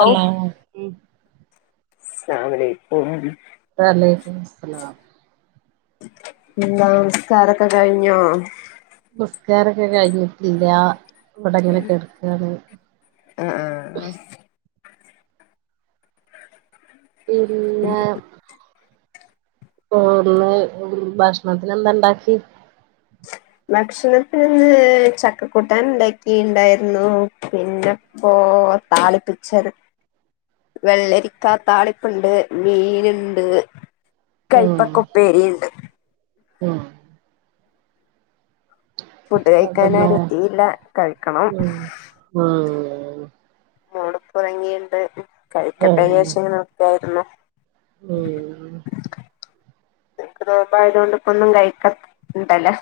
Hello ഉം അലാലക്ക [unintelligible] വല്ലൈക്കു മുസ്സലാം എന്താ നിസ്കാരൊക്കെ കഴിഞ്ഞോ? നിസ്കാരൊക്കെ കഴിഞ്ഞിട്ടില്ലാ ഇവടെങ്ങനെ കെട്ക്കാണ്. ആഹ് ആഹ് പിന്നെ പ്പോ ന്ന് ഭക്ഷണത്തിന് എന്താ ണ്ടാക്കി? ഭക്ഷണത്തിന് ന്ന് ചക്കക്കൂട്ടാൻ ഇണ്ടാക്കിണ്ടായിര്ന്നു. പിന്നെ പോ താളിപ്പിച്ചത്. വെള്ളരിക്കാ താളിപ്പ്ണ്ട് മീന്ണ്ട്. ഉം ആഹ് ഫുഡ് കഴിക്കാൻ അതന്നെ ആരും എത്തീല്ല കഴിക്കണം. ആഹ് [unintelligible] മോള് പ്പൊ ഉറങ്ങീണ്ട് കഴിക്കട്ടെ ഉം വിചാരിച്ചു ഇങ്ങനെ നിക്കായിരുന്നു. ഉം നിനക്ക് നോമ്പായതോണ്ട് ഇപ്പ ഒന്നും കഴിക്ക ണ്ടല്ലോ.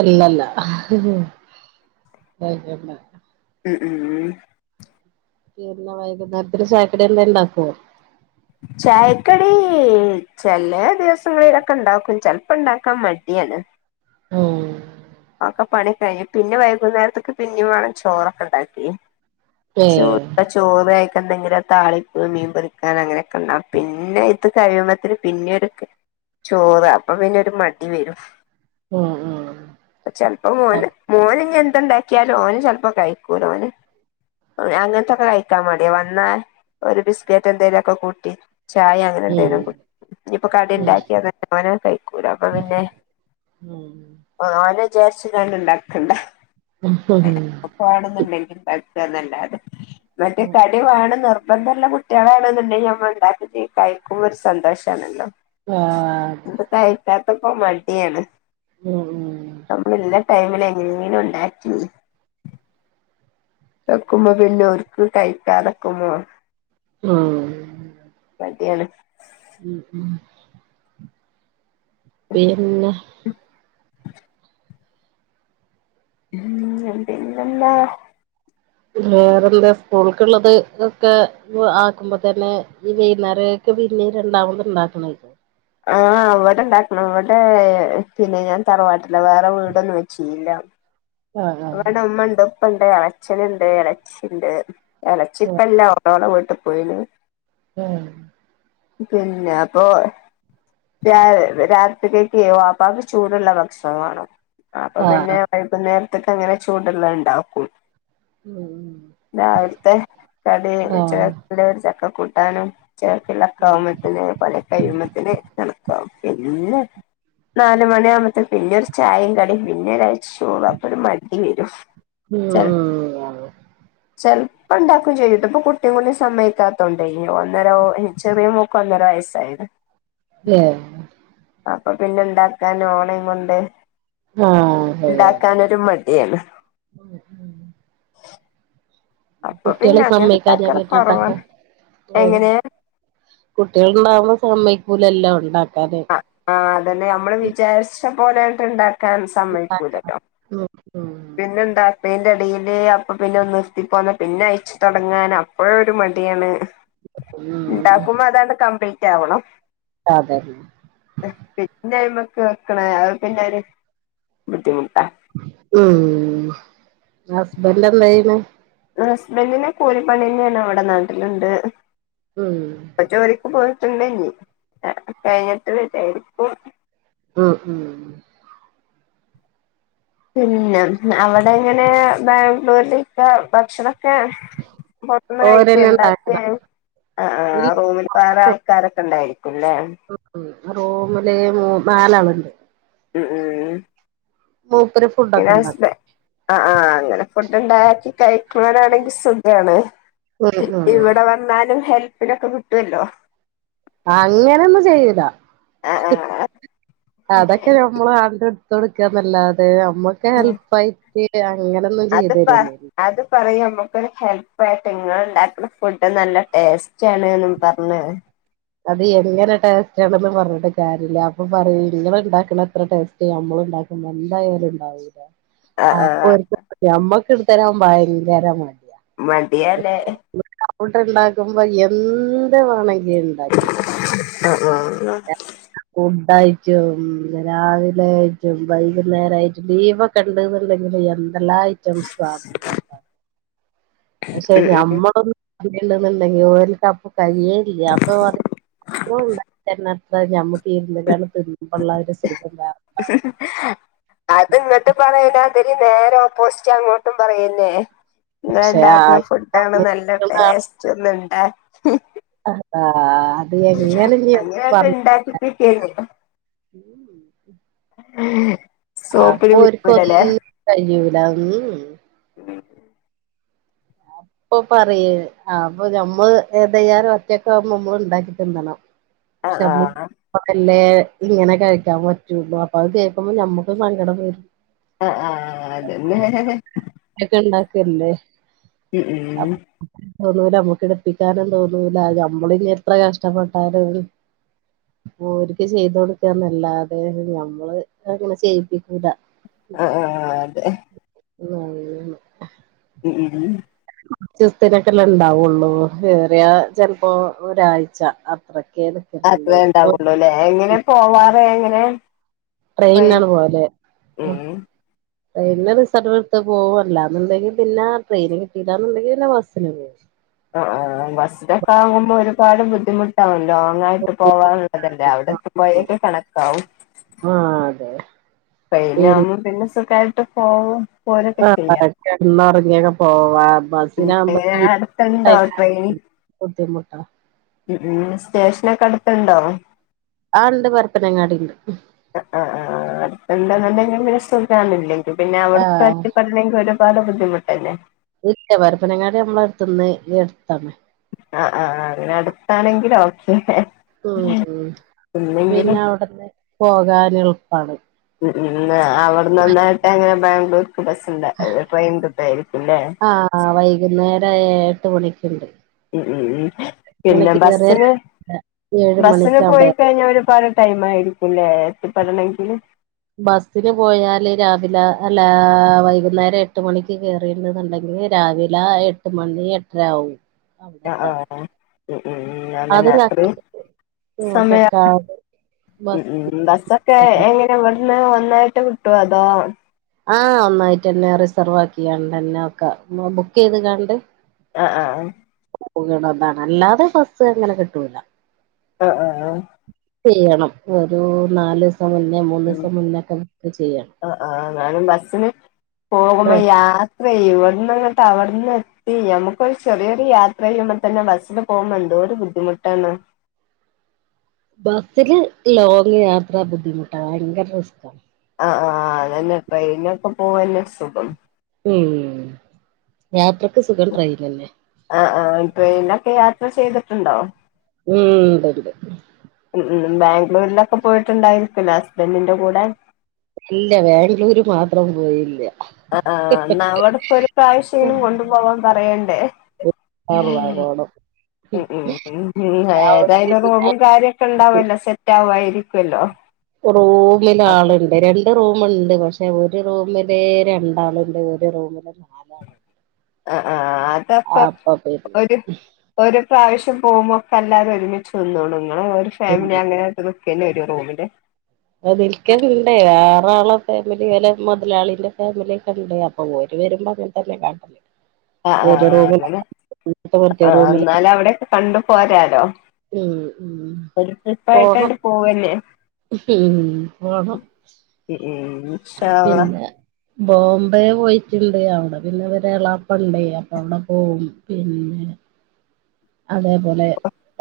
ഇല്ലല്ല കഴിക്കണ്ട. ഉം ഉം [unintelligible] വൈകുന്നേരത്തിന് ചായക്കടി എന്തേ ണ്ടാക്കോ? ചായക്കടീ ചെലെ ദിവസങ്ങളിലൊക്കെ ണ്ടാക്കും ചെൽപ്പണ്ടാക്കാൻ മടിയാണ്. ഊം. അഒക്ക പണി കഴിഞ്ഞു പിന്നെ വൈകുന്നേരത്തേക്ക് പിന്നെയും വേണം ചോറൊക്കെണ്ടാക്കി ഏഹ് ചൂടുള്ള ചോറ് ആയിക്കെ ന്തെങ്കിലും താളിപ്പ് മീൻ പൊരിക്കാന ങ്ങനെയൊക്കെണ്ടാകും പിന്നെ ത് കഴിയുമ്പോഴത്തെന് പിന്നീട് ക്കെ ചോറ് അപ്പൊ പിന്നെ ഒരു മടി വരും ഊം ചെൽപ്പം മോന് മോന് ഞ്ഞി എന്തുണ്ടാക്കിയാലും ഓന് ചെൽപ്പോ കഴിക്കൂല ഓന്. ഓന് അങ്ങൻത്തൊക്കെ കഴിക്കാൻ മടിയ വന്നാ ഒരു ബിസ്കറ്റ് എന്തെലു ഒക്കെ കൂട്ടി ചായ അങ്ങനെ ന്തെലും കുടി ഇനിയിപ്പൊ കടി ണ്ടാക്കിയ തന്നെ ഓനത് കഴിക്കൂല അപ്പൊ പിന്നെ ഉം ആഹ് ഓനെചാരിച്ച് കാണ്ട് ണ്ടാക്കണ്ട. [unintelligible] വേണോന്നുണ്ടെങ്കിൽ [unintelligible] അല്ലാതെ ന്ന്ട്ട് ആഹ് കടി വേണന്നിർ ബന്ധള്ള കുട്ടികളാണോന്നുണ്ടെങ്കി നമ്മൾ ണ്ടാക്കുന്നെ കഴിക്കുമ്പൊരു സന്തോഷാണല്ലോ ആഹ് ന്തൊ കയിക്കാത്തപ്പോ മടിയാണ് ഉം ഊം. നമ്മളുള്ള ടൈമിലെങ്ങനെങ്കിലും ണ്ടാക്കി ണ്ടാക്കുമ്പൊ വല്യോര്ക്ക് കഴിക്കാതക്കുമോ ഊം. മടിയാണ് ഉം ഉം പിന്ന [inaudible] ഉം [unintelligible] വേറെന്ത് സ്കൂൾക്കുള്ളത് ഒക്കെ വ് ആക്കുമ്പോ തന്നെ ഈ [unintelligible] ഒക്കെ പിന്നേം രണ്ടാമത് ണ്ടാക്കണം ഇത് ആഹ് വട ണ്ടാക്കണം വടേ പിന്നെ ഞാൻ തറവാട്ടില വേറെ വീടൊന്നും വെച്ചീല്ല. ആഹ് ആഹ് അവിടെ മ്മണ്ട് പ്പണ്ട് എളച്ചനുണ്ട് എളച്ചിണ്ട്. എളച്ചി പ്പല്ല ഓർ ഓൾടെ വീട്ട് പോയിന് ഏഹ് പിന്നാപ്പോ രാ രാത്രിയെക്കെ വാപ്പാക്ക് ചൂടുള്ള ഭക്ഷണം വേണം അപ്പൊ പിന്നെ ആഹ് വൈകുന്നേരത്തേക്കങ്ങനെ ചൂട് ള്ള ണ്ടാക്കും. ഉം രാവിൽത്തെ കടി ഉച്ചെ ആഹ് ല്ലെ ഒരു ചക്ക കൂട്ടാനും ചേർത്ത് [unintelligible] ക്കാ ഉം വുമ്പോത്തിന് പണി കഴിയുമ്പത്തേനെ തണു [unintelligible] പിന്നെ നാല് മണി ആകുമ്പത്തെ പിന്നൊരു ചായയും കടിയും പിന്നെ ഒരാ [unintelligible] അപ്പൊരു മടി വരും ഉം ഊം. ചെൽപ്പണ്ടാക്കും ചെയ്യുട്ടോ പ്പൊ കുട്ടിം കൂടി സമ്മയിക്കാത്തോണ്ടെ ഇ ഒന്നേരോ എ ചെറിയ മോ ക്കൊന്നര വയസ്സായത്. ല്ലേ അപ്പൊ പിന്നെന്താക്കാനാ ഓളേം കൊണ്ട്. ആ അതെ വെക്കാനൊരു മട്യണ് ഉം ഉം അപ്പൊ കുട്ട്യാള് പിന്നെ അങ്ങനെ സമ്മക്കയ്ക്കാഞാ ഉണ്ടാക്കല് പിന്നെന്താക്കാ കൊറവാണ് അ എങ്ങനെ കുട്ട്യാള്ണ്ടാവുമ്പോ സമ്മയ്ക്കൂലല്ലൊ ണ്ടാക്കാന് ആ അതെന്നെ നമ്മള് വിചാരിച്ച പോലാണ്ട് ണ്ടാക്കാൻ സമ്മയ്ക്കൂലല്ലൊ ഉം ഉം പിന്നെന്താ പ്പയ്ന്റടേല് അപ്പൊ പിന്നെ നിർത്തിപ്പോന്ന പിന്നയ്ച്ച് തൊടങ്ങാനോ അപ്പോഴും ഒരു മടിയാണ് ണ്ടാക്കുമ്പോ അതാണ്ട് കംപ്ലീറ്റാവണം അതെന്നെ പിന്നയ്മ്മക്ക് വെക്ക്‌ണെ അത് പിന്നൊരു ബുദ്ധിമുട്ടാ ഉം ഹസ്ബന്റെന്തെയ്യ്ണ് ഹസ്ബന്റിന് കൂലിപ്പണിന്നെണ് വടെ നാട്ടില്ണ്ട് ഉം പ്പൊ ജോലിക്ക് പോയിട്ട്ണ്ടേനി [unintelligible] കയ്ഞ്ട്ട് വെരാര്ക്കും ഉം ഉം പിന്നെ അവടെങ്ങനെ ബാംഗ്ലൂരിലൊക്കെ ഭക്ഷണം എ പൊർത്ത്ന്ന് കഴിക്കെ ഓരന്നെ ണ്ടാക്കെ ഉണ്ടാക്കലാ അ ഇല്ല ആ റൂ വേറെ ആൾക്കാരൊക്കെ ണ്ടായിരിക്കുംല്ലേ ഉം ഉം റൂമില് മൂ നാലാള്ണ്ട് ഉം ഉം മൂപ്പരും ന്റെ ഹസ്ബെ ആ ആ അങ്ങനെ ഫുഡ്ണ്ടാക്കി കഴിക്ക്‌നോരാണെങ്കി സുഖാണ് ഉം ഉം ഇവടെ വെന്നാലും ഹെൽപ്പിനൊക്കെ കിട്ടൊല്ലോ അങ്ങനൊന്നും ചെയ്യൂല ആ അതൊക്കെ ആ നമ്മളാണ്ട്ട്ത്തൊട്ക്ക ന്നല്ലാതെ നമ്മക്ക് ഹെൽപ്പായിട്ട് അങ്ങനെ അത്പ്പാ അത് പറയും നമ്മക്കൊരു ഹെൽപ്പായിട്ട് ഇങ്ങള്ണ്ടാക്ക്‌ണ ഫുഡ് നല്ല ടേസ്റ്റാണ്ന്നും പർഞ് അത് എങ്ങനെ ടേസ്റ്റാണെന്നും പർഞ്ട്ട് കാര്യല്ല അപ്പൊ പറയും ങ്ങള്ണ്ടാക്കണത്ര ടേസ് റ്റ് നമ്മള്ണ്ടാക്കുമ്പൊ എന്തായാലുണ്ടാവൂല്ല ആഹ് ആഹ് അപ്പൊരിക്ക [unintelligible] ഞമ്മക്ക്‌ട്ത്തെരാൻ ഭയങ്കര മട്യ മട്യ ല്ലേ [unintelligible] ണ്ടാക്കുമ്പോ എന്ത് വാണെങ്കി യ്യ് ണ്ടാക്കിക്കോ ആ ഫുഡായ്റ്റും രാവിലായ്റ്റും വൈകുന്നേരായിട്ടും ദീപ ക്കെണ്ട്ന്ന്ണ്ടെങ്കില് എന്തെല്ലാം ഐറ്റംസാ [unintelligible] പക്ഷെ ഉം ഉം ഞമ്മളൊന്നും [unintelligible] കഴിയേല്ല അപ്പൊ പറയും ഓള് ണ്ടാക്കി തെര്ണത്ര ഞമ്മക്കിര്ന്നണ്ട് തിന്ന ഒന്നായിട്ട് സുഖിക്കല്ല അത് ങ്ങട്ട് പറയും ഞാ ത്തിരി നേരെ ഓപോസ്റ്റ് അങ്ങോട്ടും പറയെന്നെ പക്ഷെ ആ ങ്ങള്ണ്ടാക്ക്‌ന്ന ഫുഡാണ് നല്ല ടേസ്റ്റ് ഒന്ന്ണ്ടാ ആ അത് എങ്ങനെ ഞ്ഞി അങ്ങനെയൊക്കെ പർ [unintelligible] ഉം സോപ്പ്ല് വീഴുലല്ലേ കയ്യൂലാ ഉം ഉം അപ്പൊ പറയേ ആ അപ്പൊ ഞമ്മള് ഏതാലും ഒറ്റക്ക് ആവുമ്പോ നമ്മള് ഉണ്ടാക്കി തിന്നണം ആഹ് ആഹ് [inaudible] അല്ലേ ഇങ്ങനെ കഴിക്കാൻ പറ്റുള്ളൂ അപ്പൊ അത് കേൾക്കുമ്പോ നമ്മക്ക് സങ്കടം വരും ആ ആ അതന്നെ ഒക്കെ ഉണ്ടാക്കല്ലേ ഉം ഉം തോന്നൂല നമ്മുക്ക് എടുപ്പിക്കാനും തോന്നൂല ഞമ്മളി ഇനി എത്ര കഷ്ടപ്പെട്ടാലും ഓര്ക്ക് ചെയ്ത് കൊടുക്കാന്നല്ലാതെ ഞമ്മള് അങ്ങനെ ചെയ്യിപ്പിക്കൂല ആ ആ അതെ ഉം അങ്ങനെ തന്നെ ഉം ഉം ഉം കുറച്ചോസ്ത്തിനൊക്കെല്ലെ ഇണ്ടാവുള്ളൂ ഏറിയ ചിലപ്പോ ഒരാഴ്ച അത്രക്കെനെ അത്രേ ഉണ്ടാവുള്ളുല്ലേ എങ്ങനെ പോവാറ് എങ്ങനെ ട്രെയിൻ ട്രെയിനിലാണ് പോവല് ഉം ട്രെയിന് റിസർവ് എടുത്ത് പോവും അല്ലാന്നുണ്ടെങ്കിൽ പിന്നെ ട്രെയിന് കിട്ടിയില്ലാന്നുണ്ടങ്കിൽ പിന്നെ ബസ്സിന് പോകും ആഹ് ആഹ് ബസിലൊക്കെ ആകുമ്പോ ഒരുപാട് ബുദ്ധിമുട്ട് ട്ടാവും ലോങ് ആയിട്ട് പോവാനുള്ളതല്ലേ അവിടെ എത്തുമ്പോഴേക്കും കണക്കാവും ആഹ് അതെ ട്രെയിനാകുമ്പോൾ പിന്നെ സുഖമായിട്ട് പോവും പോരൊക്കെ ആഹ് ചെയ്യാം കിടന്ന് ഉറങ്ങിയൊക്കെ പോവാ ഉം ബസിനാവുമ്പോൾ എങ്ങനെ അടുത്തുണ്ടോ [inaudible] ട്രെയിൻ ബുദ്ധിമുട്ടാ ഉം ഉം സ്റ്റേഷനൊക്കെ അടുത്തുണ്ടോ ആഹ് ഉണ്ട് പരപ്പനങ്ങാടി ഉണ്ട് ആഹ് ആഹ് ആഹ് അടുത്തുണ്ടെങ്കിൽ സുഖാണ് അല്ലങ്കിൽ പിന്നെ അവിടു ആഹ് അല്ലെങ്കിൽ ഒരുപാട് ബുദ്ധിമുട്ടല്ലേ ഇല്ല പരപ്പനങ്ങാടി നമ്മള അടുത്ത്ന്ന് അടുത്താണ് ആഹ് ആഹ് അങ്ങനെ അടുത്താണെങ്കില് ഓക്കെ ഉം ആഹ് പിന്നെ ഇല്ലെങ്കിലും അവിടുന്ന് പോകാനും എളുപ്പമാണ് ഉം ഉം അവിടുന്ന് തന്നെയായിട്ട് അങ്ങനെ ബാംഗ്ലൂർക്ക് ബസ്സണ്ട ട്രെയിൻ കിട്ടുമായിരിക്കുംല്ലേ ആഹ് വൈകുന്നേരം ഒരു എഴ് എട്ട് മണിക്കുണ്ട് ഉം ഉം ഉം പിന്നെ മണിക്ക് കേറിയ ബസ്സിന് ഏഴ് ബസിന് മണിക്ക് അവിടെ പോയി കഴിഞ്ഞ ഒരുപാട് ടൈം ആയിരിക്കുംല്ലേ എത്തിപ്പെടണമെങ്കിൽ ബസിന് പോയാല് രാവിലെ അല്ല വൈകുന്നേരം എട്ട് മണിക്ക് കേറിണ്ട് എന്നുണ്ടെങ്കിൽ രാവിലെ എട്ട് മണി എട്ടര ആവും ആഹ് അവിടെത്താൻ ആഹ് ഉം ഉം അതന്നെ അതും അത്രയും കക്കാട ഉം സമയമാ കക്കാട് ഉം ബസ് ഉം ബസ്സൊക്കെ എങ്ങനെ ഇവിടുന്ന് ഒന്നായിട്ട് കിട്ടുവോ അതോ ആഹ് ഒന്നായിട്ട് തന്നെ റിസർവ് ആക്കി കാണ്ട് തന്നെ ഒക്കെ ബുക്ക് ചെയ്ത് കാണ്ട് ആഹ് ആഹ് ആഹ് പോകണതാണ് അല്ലാതെ ബസ് അങ്ങനെ കിട്ടൂല ആഹ് ആഹ് ആഹ് ചെയ്യണം ഒരു നാല് ഇപ്പോ മുന്നെ മൂന്ന് ഉം ദിവസം മുന്നേക്കെ നമുക്ക് ചെയ്യാം ആ ആ ഞാനും ബസ്സിന് പോകുമ്പോ യാത്രേ ഇവിടന്ന്ങ്ങട്ട് അവിടുന്ന് ടി നമുക്കൊരു ചെറിയൊരു യാത്ര ചെയ്യുമ്പോ തന്നെ ബസ്സില് പോകുമ്പ എന്തോര് ബുദ്ധിമുട്ടാണ് ബസ്സില് ലോങ് യാത്ര ബുദ്ധിമുട്ടാ ഭയങ്കര റിസ്ക്കാ ആഹ് ആഹ് ആഹ് അതന്നെ ട്രെയിനൊക്കെ പോവാനാ സുഖം ഉം യാത്രക്ക് സുഖം ട്രെയിന് തന്നെ ആഹ് ആഹ് ട്രെയിനിലൊക്കെ യാത്ര ചെയ്തിട്ടുണ്ടോ ഉം ഉണ്ട്ണ്ട് ഉം ഉം ബാംഗ്ലൂരിലൊക്കെ പോയിട്ടുണ്ടാരിക്കുല്ലോ ഹസ്ബൻഡിന്റെ കൂടെ ഇല്ല ബാംഗ്ലൂര് മാത്രം പോയില്ല ആഹ് ആഹ് എന്നാ അവിടിപ്പോ ഒരു പ്രാവശ്യേലും ഇൻഷാ കൊണ്ടു പോവാൻ പറയണ്ടേ യാ അള്ളാ പോണം ഉം ഉം ഉം ഉം അവിടെ ഏതായാലും പിന്നെ നോമ്പും കാര്യങ്ങ- ക്കെ ഉണ്ടാവല്ലോ സെറ്റ് ആവായിരിക്കുവല്ലോ റൂമില് ആളുണ്ട് രണ് ണ്ട് റൂമുണ്ട് പക്ഷെ ഒരു റൂമിലേ രണ്ടാളുണ്ട് ഒരു റൂമില് ആഹ് ആഹ് അതപ്പൊ അപ്പോ പി ഒരു ഒരു പ്രാവശ്യം പോകുമ്പോ ഒക്കെ എല്ലാരും ഒരുമിച്ച് നിന്നോളു നിങ്ങള് ഒരു ഫാമിലി അങ്ങനെ നിക്കേണ്ടി വര്വോ റൂമില് ആഹ് നിൽക്കലുണ്ട് ആറ് ആളെ ഫാമിലി വല മുതലാളിന്റെ ഫാമിലി ഒക്കെയുണ്ട് അപ് പ്പം ഓര് വരുമ്പോ അങ്ങനെ തന്നെ കാണല് ആഹ് ആഹ് അങ്ങനെ മറ്റേ ആ റൂമില് എന്നാല് അവിടെയൊക്കെ കണ്ടു പോരാലോ ഉം ഉം ഒരു പോണം ട്രിപ്പായിട്ടാണ്ട് പോവന്നെ ഉം പോണം ഉം ഉം ഇൻഷാ അള്ളാ പിന്നെ ബോംബെ പോയിട്ടുണ്ട് അവിടെ പിന്നെ അവരെ എളാപ്പണ്ട് എപ്പാ അവിടെ പോകും പിന്നെ അതേപോലെ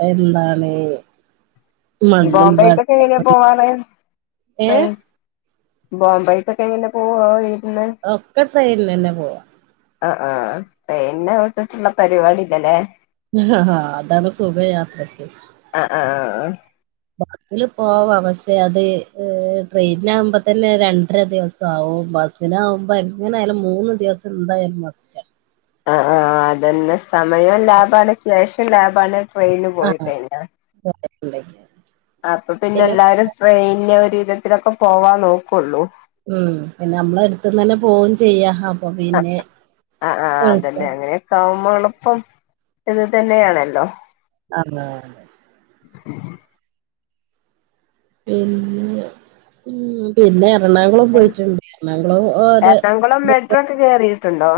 എന്താണ് ഈ മണ്ണുംപാട ബോംബെക്കൊക്കെ എങ്ങനാ പോവാറ് ഏഹ് ട്രെയിൻ ബോംബെക്കൊക്കെ എങ്ങനെ പോവാ വീട്ടില് ഒക്കെ ട്രെയിനിൽ തന്നെ പോവാ ആഹ് ആഹ് ട്രെയിനിനെ വിട്ടിട്ടുള്ള പരിപാടി ഇല്ലല്ലേ അതാണ് സുഖ യാത്ര ആഹ് ആഹ് ആഹ് ബസിൽ പോവാ പക്ഷെ അത് ട്രെയിനിൽ ആകുമ്പോ തന്നെ രണ്ടര ദിവസം ആവും ബസിനാകുമ്പോ എങ്ങനായാലും മൂന്ന് ദിവസം എന്തായാലും മസ്റ്റ് ആഹ് ആഹ് അതന്നെ സമയം ലാഭാണ് ക്യാഷും ലാഭാണ് ട്രെയിനിന് പോയി ആഹ് കഴിഞ്ഞാൽ [inaudible] അപ്പൊ പിന്നെ എല്ലാവരും ട്രെയിനിൽ ഒരു വിധത്തിലൊക്കെ പോവാൻ നോക്കുള്ളൂ ഉം പിന്നെ അമ്മളെ അടുത്തന്ന് തന്നെ പോകും ചെയ്യാം ആഹ് ആഹ് ആഹ് അതല്ലേ അങ്ങനെയൊക്കെ ആകുമ്പോ എളുപ്പം ഇത് തന്നെയാണല്ലോ അതാ പിന്നെ ഉം പിന്നെ എറണാകുളം പോയിട്ടുണ്ട് എറണാകുളവും ഓര് കയറിയിട്ടുണ്ടോ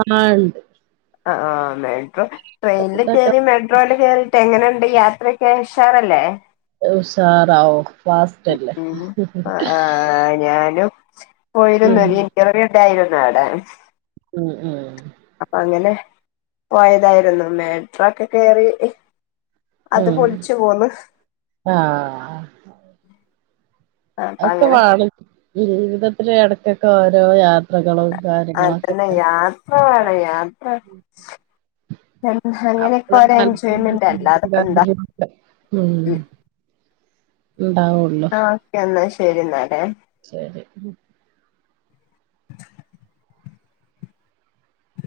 ആ ഉണ്ട് ആ ആ മെട്രോ ട്രെയിനിൽ ഇതൊക്കെ കയറി മെട്രോ മെട്രോയില് കേയറിട്ട് എങ്ങനെയുണ്ട് യാത്രക്കെ ഉഷാറല്ലേ ഉഷാറാവും ഫാസ്റ്റല്ലേ പ്പ ആ ഞാനും ഉം പോയിരുന്നു ഇന്റർവ്യൂ ഉണ്ടായിരുന്നു അവിടെ ഉം ഉം അപ്പൊ അങ്ങനെ പോയതായിരുന്നു മെട്രോക്കെ കേയറി അത് ഉം പൊളിച്ചു പോന്ന് ആഹ് അപ്പൊ അങ്ങനെ അതൊക്കെവാണ് ജീവിതത്തിലെ ഇടക്കൊക്കെ ഓരോ യാത്ര അതന്നെ യാത്ര വേണം യാത്ര അങ്ങനെക്കെ അപ്പളെ ഓരോ മനസ്സിനൊരു എൻജോയ്മെന്റ് അല്ല സുഖും അതപ്പോ എന്താ കാര്യങ്ങളൊക്കെ ഉം ഇണ്ടാവോ ആ ഓക്കെ എന്നാൽ ശരി എന്നാലേ ശരി ഉ